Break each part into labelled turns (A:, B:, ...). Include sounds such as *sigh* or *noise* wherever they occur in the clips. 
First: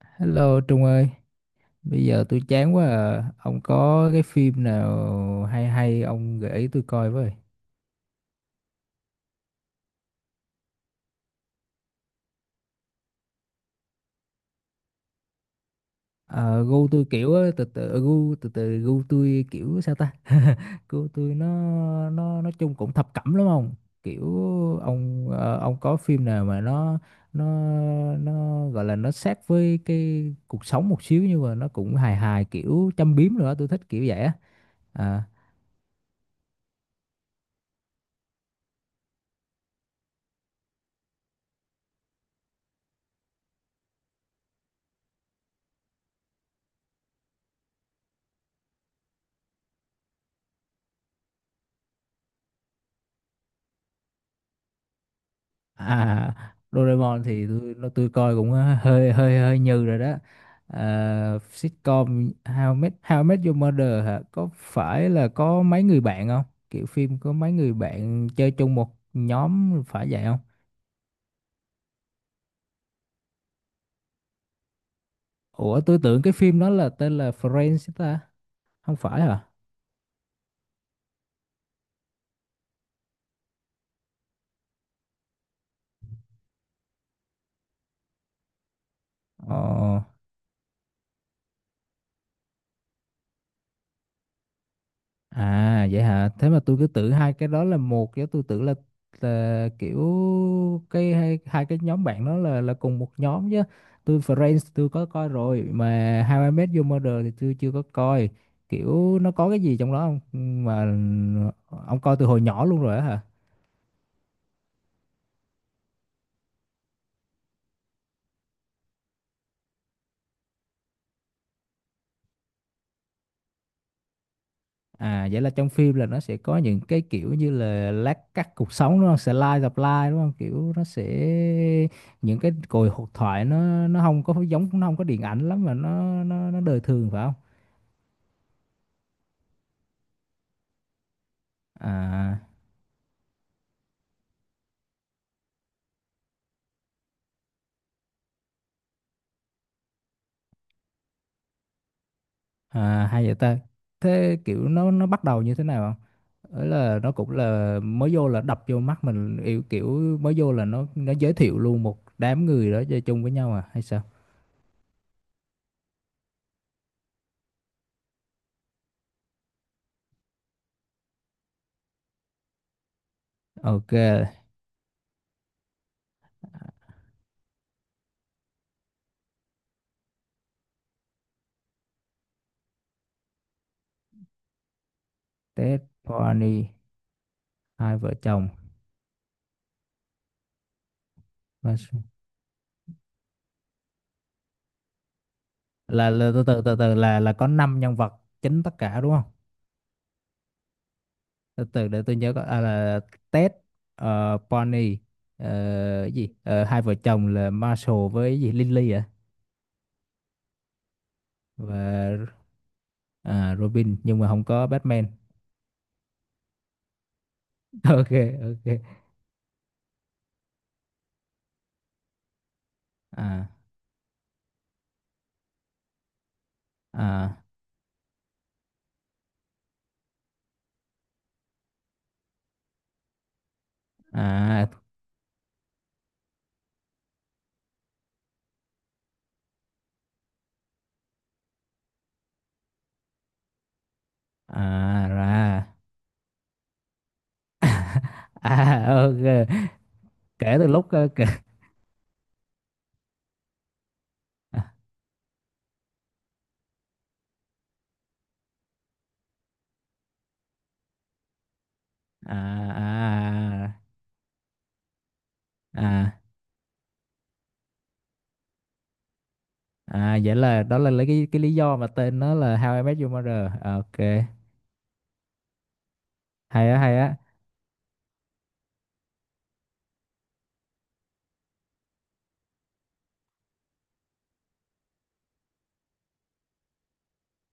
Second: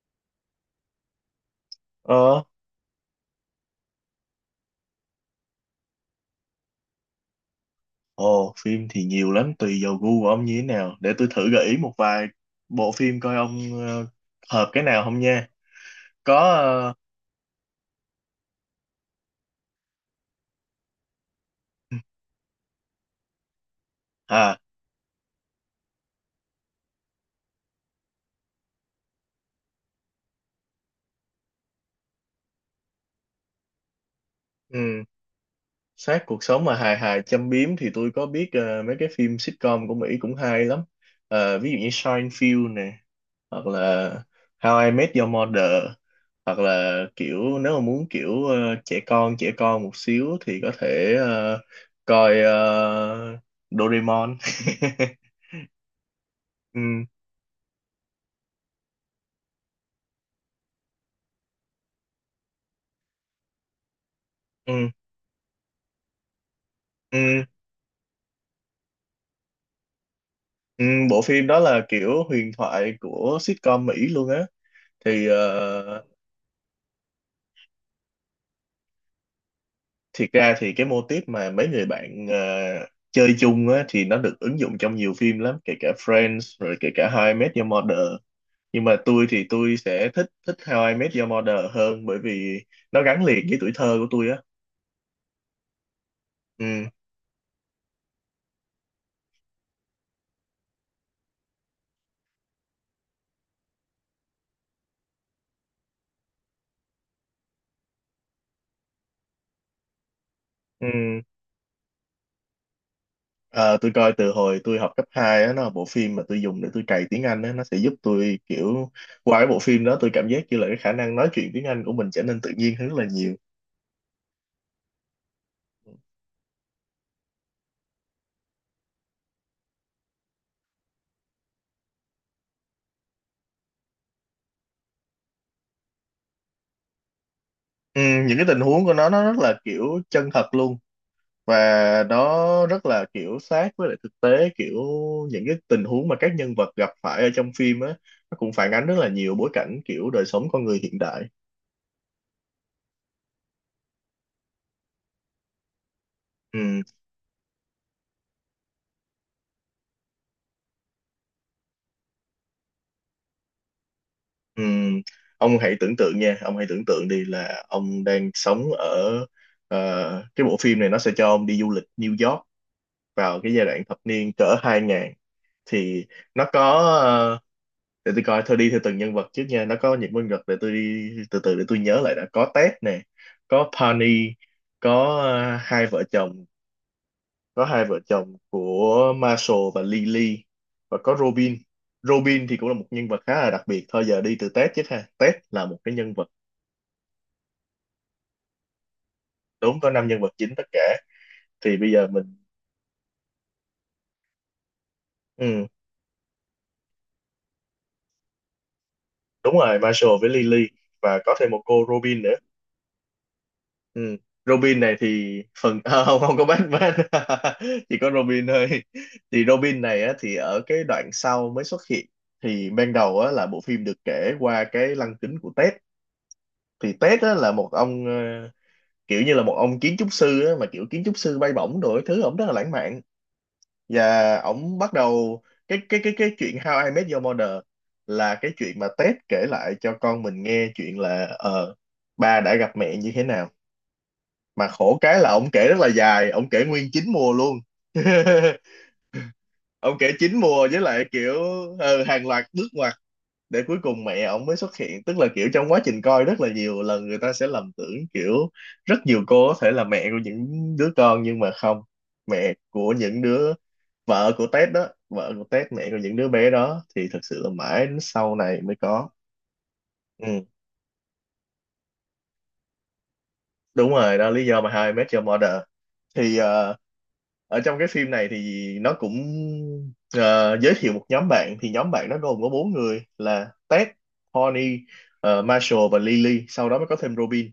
A: Hello Trung ơi, bây giờ tôi
B: Ờ,
A: chán quá à. Ông có cái phim nào hay hay ông gợi ý tôi coi với.
B: ồ, phim thì nhiều lắm, tùy vào gu của ông như thế nào. Để tôi thử gợi ý một vài bộ phim coi ông ờ, hợp cái nào không nha. Có,
A: Ờ, gu
B: ờ,
A: tôi kiểu á, từ từ gu tôi kiểu sao ta? *laughs* Gu tôi nó nói chung cũng thập cẩm lắm ông. Kiểu
B: à,
A: ông có phim nào mà nó nó gọi là nó sát với cái cuộc sống một xíu nhưng mà nó cũng hài hài kiểu châm biếm nữa, tôi thích kiểu vậy á.
B: ừ,
A: À,
B: sát cuộc sống mà hài hài châm biếm thì tôi có biết mấy cái phim sitcom của Mỹ cũng hay lắm. Ờ, ví dụ như Seinfeld nè, hoặc là How I Met Your Mother, hoặc là kiểu nếu mà muốn kiểu trẻ con một xíu thì có thể coi Doraemon. *laughs*
A: à,
B: Ừ.
A: Doraemon thì tôi coi cũng hơi hơi hơi như rồi đó. À, sitcom How I Met Your Mother hả? Có
B: Ừ,
A: phải là có mấy người bạn không? Kiểu phim có
B: ừ,
A: mấy người bạn chơi chung một nhóm phải vậy không?
B: ừ, bộ phim đó là kiểu huyền thoại của sitcom Mỹ luôn á thì
A: Ủa tôi tưởng cái phim đó là tên là Friends ta, không phải hả?
B: thiệt ra thì cái mô típ mà mấy người bạn chơi chung á thì nó được ứng dụng trong nhiều phim lắm, kể cả Friends rồi kể cả How I Met Your Mother, nhưng mà tôi thì tôi
A: Ờ.
B: sẽ thích thích How I Met Your Mother hơn bởi vì nó gắn liền với tuổi thơ của tôi á.
A: À vậy hả? Thế mà tôi cứ
B: Ừ,
A: tưởng hai cái đó là một, chứ tôi tưởng là kiểu cái hai cái nhóm bạn đó là cùng một nhóm chứ. Tôi Friends tôi có coi rồi mà How I Met Your Mother thì tôi chưa có coi. Kiểu nó có cái gì trong đó không? Mà
B: ừ.
A: ông coi từ hồi nhỏ luôn rồi á hả?
B: Ờ, tôi coi từ hồi tôi học cấp 2 á, nó là bộ phim mà tôi dùng để tôi cày tiếng Anh á, nó sẽ giúp tôi kiểu qua cái bộ phim đó tôi cảm giác như là cái khả năng nói chuyện tiếng Anh của mình trở nên tự nhiên hơn rất là nhiều.
A: À, vậy là trong phim là nó sẽ có những cái kiểu như là lát cắt cuộc sống đúng không? Slice of life đúng không? Kiểu nó sẽ những cái cuộc hội thoại nó không có giống, nó không có điện ảnh lắm mà nó đời thường phải không?
B: Ừ, những cái tình huống của nó rất là kiểu chân thật luôn và
A: À,
B: nó rất là kiểu sát với lại thực tế, kiểu những cái tình huống mà các nhân vật gặp phải ở trong phim á, nó cũng phản ánh rất là nhiều bối cảnh kiểu đời sống con người hiện đại.
A: à hay vậy ta. Thế kiểu nó bắt đầu như thế nào không? Ấy
B: Ừ.
A: là nó cũng là mới vô là đập vô mắt mình, kiểu kiểu mới vô là nó giới thiệu luôn một đám người đó chơi chung với nhau à hay sao?
B: Ừm, ông hãy tưởng tượng nha, ông hãy tưởng tượng đi là ông đang sống ở ờ, cái bộ phim này nó sẽ cho ông đi du lịch New York vào cái giai đoạn
A: Ok.
B: thập niên cỡ 2000, thì nó có ờ, để tôi coi thôi đi theo từng nhân vật trước nha, nó có những nhân vật để tôi đi từ từ để tôi nhớ lại, đã có Ted nè, có Penny, có
A: Tết
B: hai vợ chồng,
A: Pony
B: có hai
A: hai
B: vợ
A: vợ
B: chồng
A: chồng.
B: của Marshall và Lily, và có Robin. Robin thì cũng là một nhân vật khá là đặc biệt. Thôi giờ đi từ Ted chứ ha. Ted là một cái
A: là,
B: nhân vật,
A: là từ từ là có 5 nhân vật chính tất cả đúng không,
B: đúng có năm nhân vật chính tất cả,
A: từ
B: thì
A: từ
B: bây
A: để
B: giờ
A: tôi nhớ
B: mình
A: coi. À, là Ted, Bonnie, ờ,
B: ừ,
A: cái gì, hai vợ chồng là Marshall với cái gì Lily à,
B: đúng rồi Marshall với Lily và có thêm một cô Robin
A: và
B: nữa.
A: Robin
B: Ừ.
A: nhưng mà không có
B: Robin này
A: Batman.
B: thì phần *laughs* không, không có Batman.
A: *laughs*
B: *laughs* Chỉ
A: Ok.
B: có Robin thôi,
A: Ok.
B: thì Robin này á, thì ở cái đoạn sau mới xuất hiện, thì ban đầu á,
A: À,
B: là bộ phim được kể qua cái lăng kính của Ted, thì Ted á,
A: à,
B: là một ông kiểu như là một ông kiến trúc sư á, mà kiểu kiến trúc sư bay bổng đồ, cái thứ ổng rất là lãng mạn, và
A: à,
B: ổng bắt đầu cái chuyện How I Met Your Mother là cái chuyện mà Ted kể lại cho con mình nghe chuyện là ba đã gặp mẹ như thế nào, mà khổ
A: à
B: cái là
A: ra,
B: ổng kể rất là dài, ổng kể nguyên chín mùa luôn. *laughs*
A: à, ok.
B: Ông kể chín
A: kể từ
B: mùa với
A: lúc
B: lại
A: ờ, kể
B: kiểu hàng loạt bước ngoặt để cuối cùng mẹ ông mới
A: À,
B: xuất hiện, tức là kiểu trong quá trình coi rất là nhiều lần người ta sẽ lầm tưởng kiểu rất nhiều cô có thể là mẹ của những đứa con, nhưng mà không,
A: à,
B: mẹ của những đứa,
A: à,
B: vợ của Tết đó, vợ của Tết, mẹ của
A: à,
B: những đứa bé đó, thì thật sự là mãi đến sau này mới có.
A: à, vậy
B: Ừ.
A: là đó là lấy cái lý do mà tên nó là How I Met Your Mother.
B: Đúng
A: Ok,
B: rồi đó là lý do mà How I Met Your Mother, thì
A: hay á hay á.
B: ở trong cái phim này thì nó cũng ờ, giới thiệu một nhóm bạn, thì nhóm bạn nó gồm có bốn người là Ted, Bonnie, Marshall và Lily, sau đó mới có thêm Robin,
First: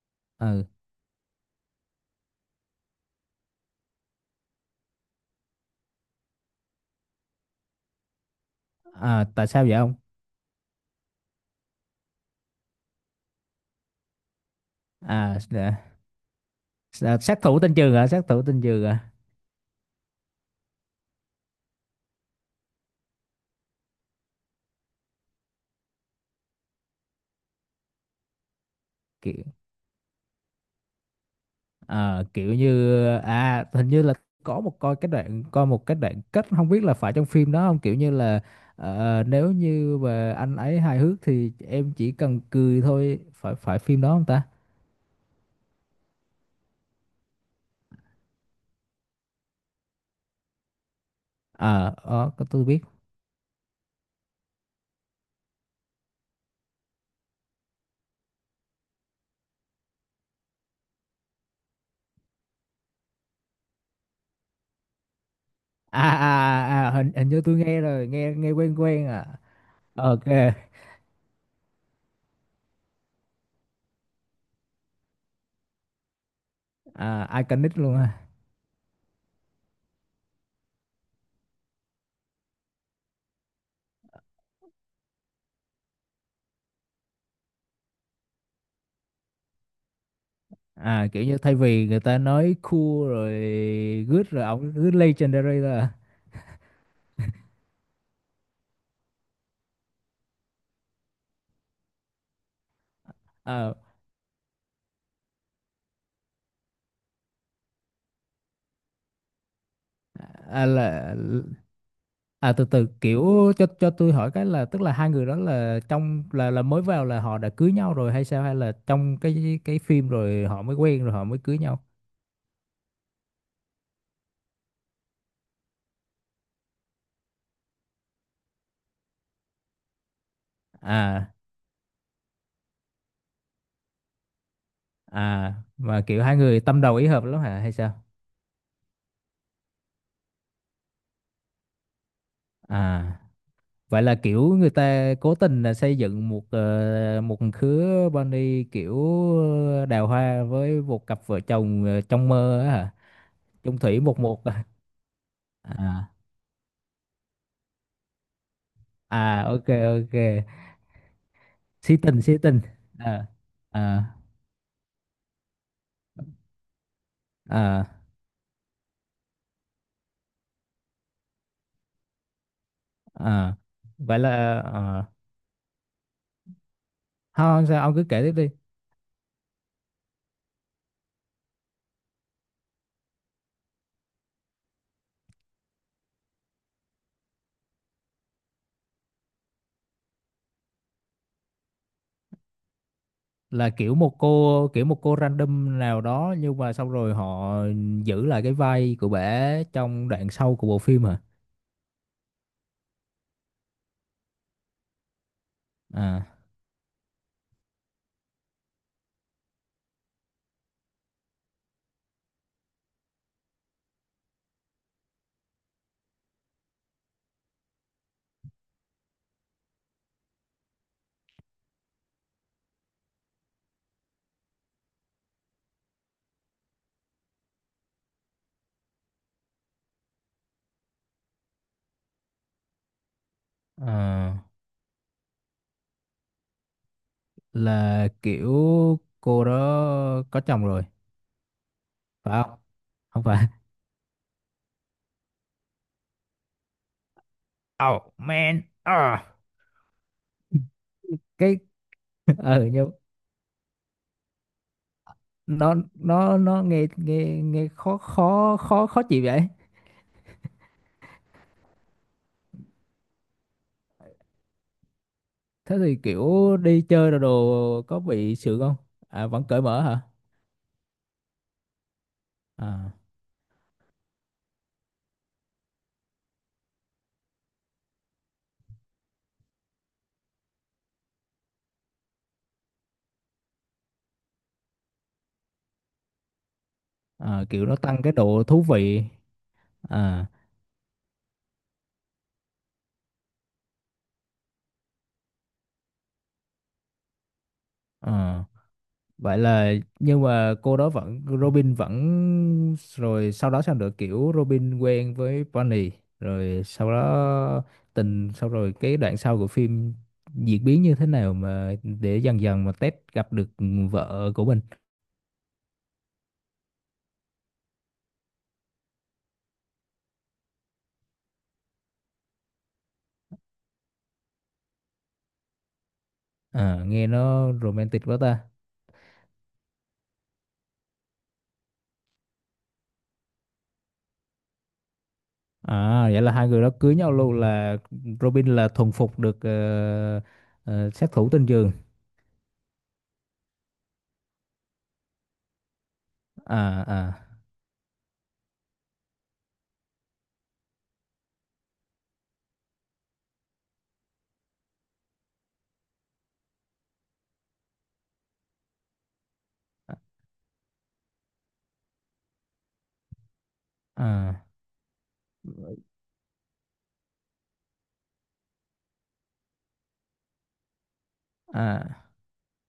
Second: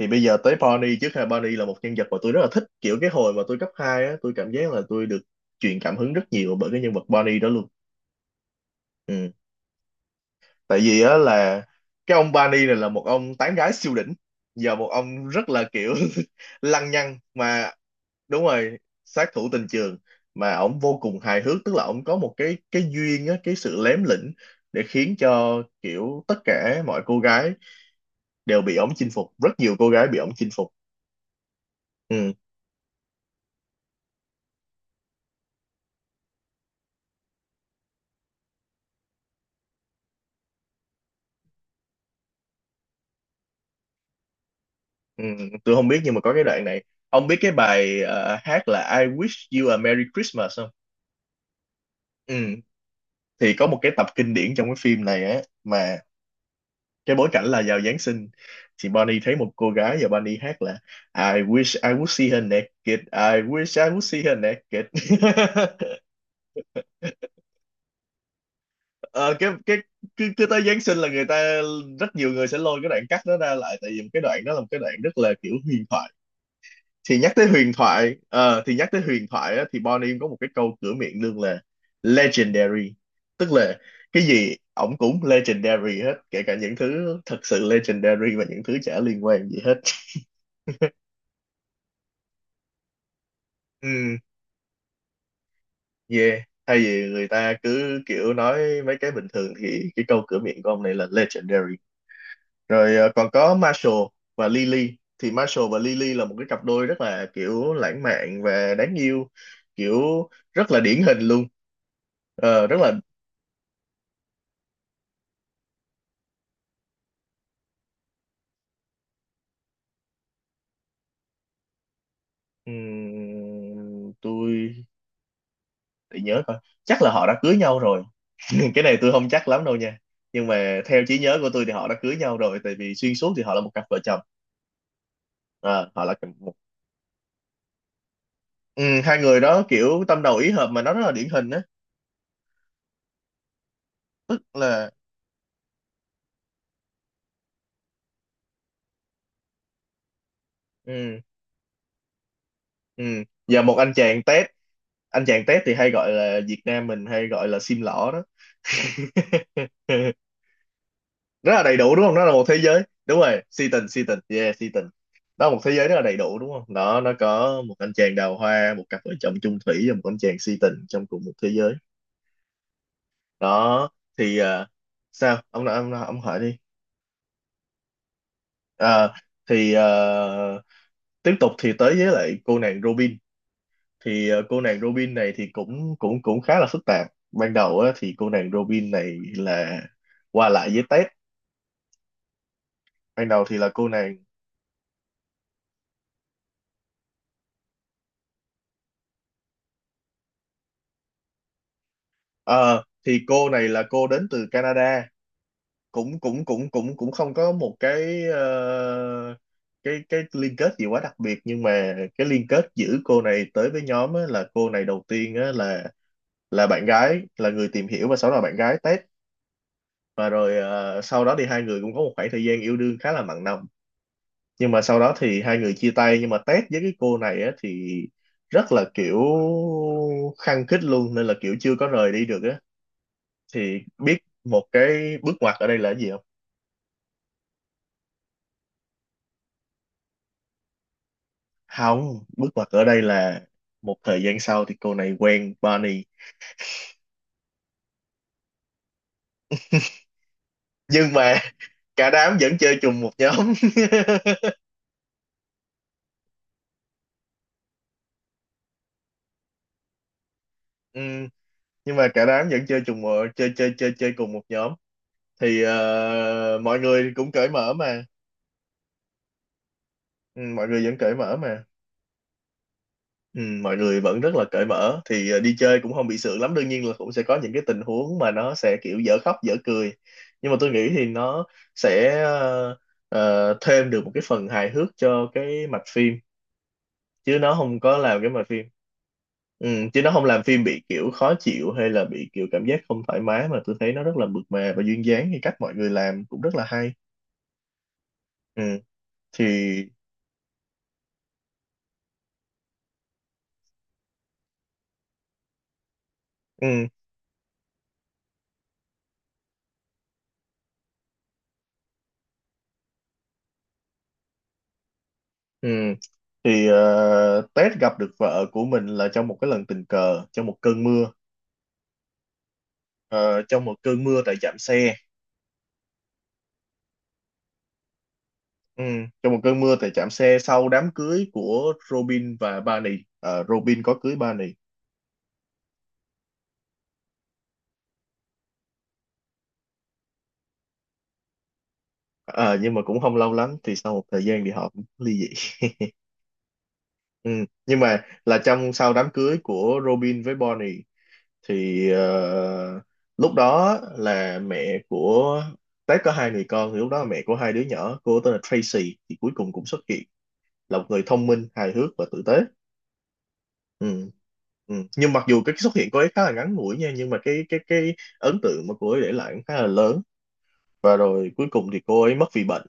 B: thì bây giờ tới
A: Ừ.
B: Bonnie trước ha. Bonnie là một nhân vật mà tôi rất là thích, kiểu cái hồi mà tôi cấp 2 á tôi cảm giác là tôi được truyền cảm hứng rất nhiều bởi cái nhân vật Bonnie đó luôn.
A: À,
B: Ừ.
A: tại sao vậy ông?
B: Tại vì á là cái ông Barney này là một ông tán gái siêu đỉnh, giờ một ông
A: À,
B: rất là
A: dạ.
B: kiểu *laughs* lăng
A: À,
B: nhăng
A: sát thủ
B: mà
A: tên trường hả, sát thủ
B: đúng
A: tên
B: rồi,
A: trường hả?
B: sát thủ tình trường, mà ổng vô cùng hài hước, tức là ổng có một cái duyên á, cái sự lém lỉnh để khiến cho kiểu tất cả mọi cô gái đều bị ổng chinh phục,
A: Kiểu,
B: rất nhiều cô gái bị ổng chinh phục. Ừ,
A: kiểu như, à hình như là có một coi cái đoạn, coi một cái đoạn kết, không biết là phải trong phim đó không, kiểu như là nếu như mà anh ấy hài hước thì em chỉ cần cười thôi, phải phải phim đó không ta?
B: ừ, tôi không biết nhưng mà có cái đoạn này, ông biết cái bài hát là I wish you a Merry Christmas không,
A: À,
B: ừ,
A: có tôi biết.
B: thì có một cái tập kinh điển trong cái phim này á mà cái bối cảnh là vào Giáng sinh, thì Bonnie thấy một cô gái và Bonnie hát là I wish I would see her naked, I wish I would see her naked.
A: À,
B: *laughs*
A: à, à, à, hình hình như tôi nghe rồi, nghe nghe quen quen à.
B: Ờ, cái cái
A: Ok.
B: cứ tới Giáng sinh là người ta, rất nhiều người sẽ lôi cái đoạn cắt đó ra lại, tại vì một cái đoạn đó là một cái đoạn rất là kiểu huyền thoại,
A: À,
B: thì nhắc tới huyền
A: iconic luôn
B: thoại
A: ha.
B: ờ, thì nhắc tới huyền thoại á, thì Bonnie có một cái câu cửa miệng luôn là legendary, tức là cái gì ổng cũng legendary hết, kể cả những thứ thật sự legendary và những thứ chả liên quan gì hết.
A: À, kiểu như thay vì người ta nói cool rồi
B: Ừ,
A: good rồi ổng cứ legendary là.
B: yeah, thay vì người ta cứ kiểu nói mấy cái bình thường thì cái câu cửa miệng của ông này là legendary. Rồi còn
A: À,
B: có
A: ờ,
B: Marshall và Lily, thì Marshall và Lily là một cái cặp đôi rất là kiểu lãng mạn và đáng yêu, kiểu
A: à
B: rất là điển
A: là.
B: hình luôn.
A: À, từ
B: Ờ, rất
A: từ,
B: là
A: kiểu cho tôi hỏi cái là tức là hai người đó là trong là mới vào là họ đã cưới nhau rồi hay sao, hay là trong cái phim rồi họ mới quen rồi họ mới cưới nhau?
B: tôi để nhớ coi, chắc là họ đã cưới nhau rồi. *laughs* Cái này tôi không chắc lắm đâu nha, nhưng mà theo trí
A: À,
B: nhớ của tôi thì họ đã cưới nhau rồi, tại vì xuyên suốt thì họ là một cặp vợ chồng.
A: à
B: À,
A: mà
B: họ là
A: kiểu hai
B: một,
A: người tâm đầu ý hợp lắm hả hay sao?
B: ừ, hai người đó kiểu tâm đầu ý hợp mà nó rất là điển hình á,
A: À, vậy là kiểu
B: tức
A: người
B: là
A: ta cố tình là xây dựng một một khứa bunny kiểu đào hoa với một
B: ừ,
A: cặp vợ chồng trong mơ á hả?
B: ừ. Và một
A: Chung
B: anh
A: thủy một
B: chàng
A: một
B: tép,
A: à.
B: anh chàng tép thì hay
A: À,
B: gọi là Việt Nam mình hay gọi là sim lỏ đó. *laughs*
A: à ok. Ok.
B: Rất là đầy đủ
A: Sĩ
B: đúng không,
A: tình
B: nó là
A: sĩ
B: một thế
A: tình.
B: giới, đúng
A: À,
B: rồi, si tình, si
A: à,
B: tình, yeah si tình. Đó là một thế giới rất là đầy đủ đúng không đó, nó có một
A: à,
B: anh chàng đào hoa, một cặp vợ chồng chung thủy và một anh chàng si tình trong cùng một thế giới.
A: à.
B: Đó
A: Vậy
B: thì
A: là à.
B: sao ông hỏi đi.
A: Không sao ông cứ kể tiếp đi.
B: À, thì tiếp tục thì tới với lại cô nàng Robin, thì cô nàng Robin này thì cũng cũng cũng khá là phức tạp. Ban đầu á, thì cô nàng Robin này là qua lại với Ted, ban đầu thì
A: Là
B: là cô
A: kiểu một
B: nàng
A: cô, kiểu một cô random nào đó nhưng mà xong rồi họ giữ lại cái vai của bả trong đoạn sau của bộ phim hả?
B: ờ, thì cô này là cô đến từ Canada, cũng
A: À,
B: cũng cũng cũng cũng không có một cái cái liên kết gì quá đặc biệt, nhưng mà cái liên kết giữa cô này tới với nhóm á, là cô này đầu tiên á, là bạn gái, là người tìm hiểu và sau đó là bạn gái Ted, và rồi sau đó thì hai người cũng có một khoảng thời gian yêu đương khá là mặn nồng, nhưng mà sau đó thì hai người chia tay, nhưng mà Ted với cái cô này á thì rất là kiểu khăng khít luôn nên là kiểu chưa có rời đi được á, thì biết
A: à
B: một cái bước ngoặt ở đây là cái gì không.
A: là kiểu cô đó có chồng rồi
B: Không,
A: phải
B: bước
A: không?
B: ngoặt ở đây
A: Không
B: là
A: phải?
B: một thời gian sau thì cô này quen Barney,
A: Oh man. À,
B: nhưng mà
A: cái
B: *laughs* cả đám vẫn chơi
A: nhưng
B: chung một nhóm.
A: nó nghe nghe nghe khó khó khó khó chịu vậy.
B: *laughs* Ừ, nhưng mà cả đám vẫn chơi chung một chơi chơi chơi chơi cùng một nhóm, thì
A: Thế thì kiểu
B: mọi
A: đi chơi
B: người
A: đồ
B: cũng cởi mở
A: đồ có
B: mà.
A: bị sượng không? À, vẫn cởi mở hả?
B: Ừ, mọi người vẫn cởi mở mà,
A: À,
B: ừ, mọi người vẫn rất là cởi mở. Thì đi chơi cũng không bị sượng lắm, đương nhiên là cũng sẽ có những cái tình huống mà nó sẽ kiểu dở khóc dở cười, nhưng mà tôi nghĩ thì nó sẽ thêm được một cái phần hài hước cho cái mạch phim, chứ
A: à
B: nó
A: kiểu nó
B: không có
A: tăng cái
B: làm cái
A: độ
B: mạch
A: thú
B: phim,
A: vị.
B: ừ, chứ nó không
A: À,
B: làm phim bị kiểu khó chịu hay là bị kiểu cảm giác không thoải mái, mà tôi thấy nó rất là mượt mà và duyên dáng, thì cách mọi người làm cũng rất là hay.
A: à.
B: Ừ,
A: Vậy
B: thì
A: là nhưng mà cô đó vẫn, Robin vẫn, rồi sau đó sao nữa, kiểu Robin quen với Bonnie rồi
B: ừ,
A: sau đó tình sau, rồi cái đoạn sau của phim diễn biến như thế nào mà để dần dần mà Ted gặp được vợ của mình.
B: ừ. Thì Tết gặp được vợ của mình là trong một cái lần tình cờ trong một cơn mưa. Ờ, trong một cơn mưa tại trạm xe,
A: À, nghe nó romantic quá ta.
B: ừ, trong một cơn mưa tại trạm xe sau đám cưới của Robin và Barney. Ờ, Robin có cưới Barney.
A: À vậy là hai người đó cưới nhau luôn, là Robin là thuần phục được sát thủ tên giường.
B: Ờ, nhưng mà cũng không lâu lắm thì sau một thời gian thì họ cũng ly dị.
A: À, à,
B: Ừ, nhưng mà là trong sau đám cưới của Robin với Barney, thì lúc đó là mẹ của Tết có hai người con, thì lúc đó là mẹ của hai đứa nhỏ cô tên là Tracy thì cuối cùng cũng xuất hiện, là một người thông minh hài hước và tử tế. Ừ.
A: à,
B: Ừ, nhưng mặc dù cái xuất hiện của ấy khá là ngắn ngủi nha, nhưng mà cái ấn tượng mà cô ấy để lại cũng khá là lớn, và rồi cuối cùng thì
A: à,
B: cô ấy mất vì bệnh,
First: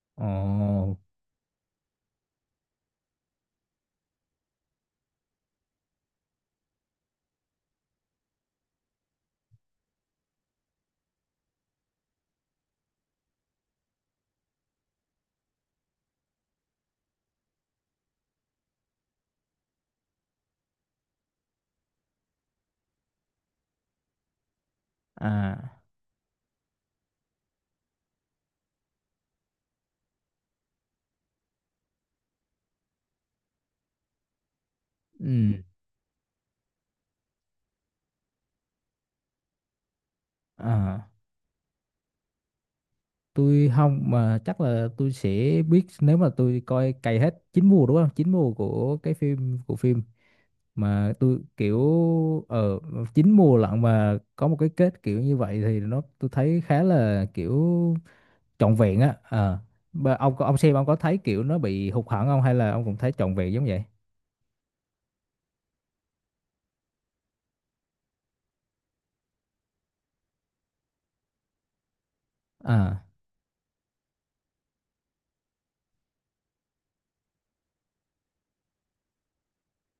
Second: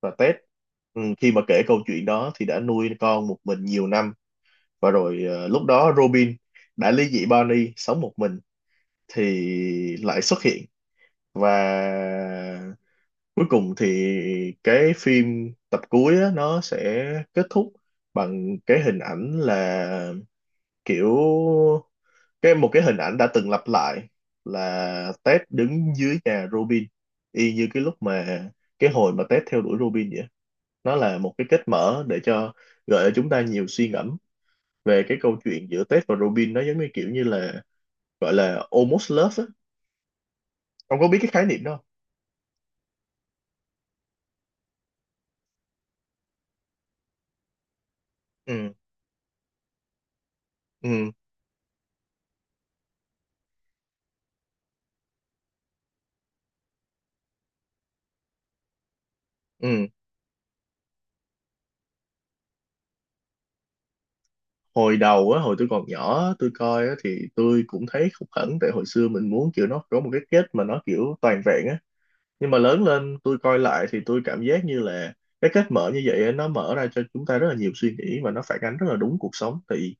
B: và Ted
A: ồ,
B: ừ, khi mà kể câu chuyện đó thì đã nuôi con một mình nhiều năm, và rồi lúc đó Robin đã ly dị Barney sống một mình, thì lại xuất hiện. Và cuối cùng thì cái phim tập cuối á, nó sẽ kết thúc bằng cái hình ảnh là kiểu cái một cái hình ảnh đã từng lặp lại, là Ted
A: à,
B: đứng dưới nhà Robin y như cái lúc mà cái hồi mà Ted theo đuổi Robin vậy, nó là một cái kết mở để cho, gợi cho chúng ta nhiều suy ngẫm về cái câu
A: ừ.
B: chuyện giữa Ted và Robin, nó giống như kiểu như là gọi là almost love á.
A: Ờ,
B: Ông có biết cái khái niệm đó không?
A: tôi không, mà chắc là tôi sẽ biết nếu mà tôi coi cày hết chín mùa đúng không? Chín mùa
B: Ừ,
A: của phim,
B: ừ,
A: mà tôi kiểu ở chín mùa lận mà có một cái kết kiểu như vậy thì nó tôi thấy khá là kiểu trọn vẹn á. Ờ.
B: ừ,
A: Ông ông xem ông có thấy kiểu nó bị hụt hẫng không hay là ông cũng thấy trọn vẹn giống vậy?
B: hồi đầu á hồi tôi còn nhỏ tôi coi á thì tôi cũng thấy khúc khẩn, tại hồi xưa mình muốn kiểu nó có một cái kết mà nó kiểu toàn vẹn á, nhưng mà lớn
A: À,
B: lên tôi coi lại thì tôi cảm giác như là cái cách mở như vậy á, nó mở ra cho chúng ta rất là nhiều suy nghĩ và nó phản ánh rất là đúng cuộc sống. Thì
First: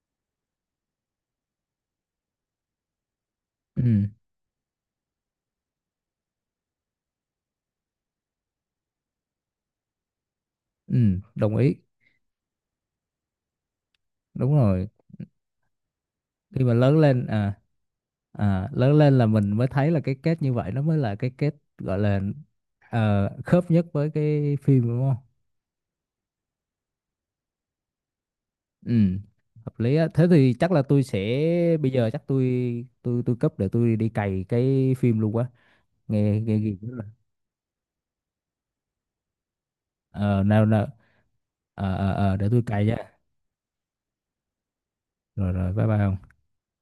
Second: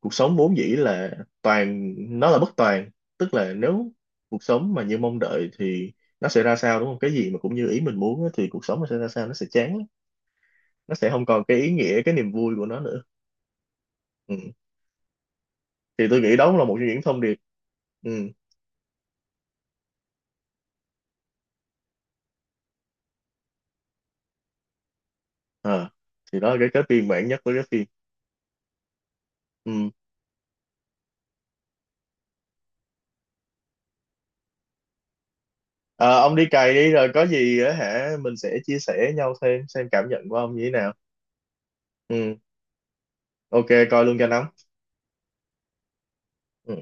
B: cuộc sống vốn dĩ là toàn, nó là bất toàn, tức là nếu
A: ừ,
B: cuộc sống mà như mong đợi thì nó sẽ ra sao đúng không, cái gì mà cũng như ý mình muốn á, thì cuộc sống nó sẽ ra sao, nó sẽ chán lắm.
A: ừ,
B: Nó sẽ không còn
A: đồng
B: cái ý
A: ý.
B: nghĩa cái niềm vui của nó nữa. Ừ.
A: Đúng rồi.
B: Thì tôi nghĩ đó cũng
A: Khi
B: là
A: mà
B: một trong
A: lớn
B: những thông
A: lên
B: điệp.
A: à,
B: Ừ.
A: à lớn lên là mình mới thấy là cái kết như vậy nó mới là cái kết gọi là khớp nhất với cái phim đúng không?
B: À. Thì đó là cái viên mãn nhất của cái phim.
A: Ừ, hợp
B: Ừ.
A: lý á. Thế thì chắc là tôi sẽ, bây giờ chắc tôi tôi cấp để tôi đi cày cái phim luôn quá.
B: Ờ, ông
A: Nghe
B: đi
A: nghe
B: cày
A: gì
B: đi
A: rồi.
B: rồi có gì á hả mình sẽ chia sẻ nhau thêm xem cảm nhận của
A: Ờ
B: ông như
A: nào
B: thế
A: nào.
B: nào.
A: Ờ ờ
B: Ừ,
A: ờ để tôi cày nha.
B: ok, coi luôn cho nóng.
A: Rồi rồi bye bye ông.
B: Ừ.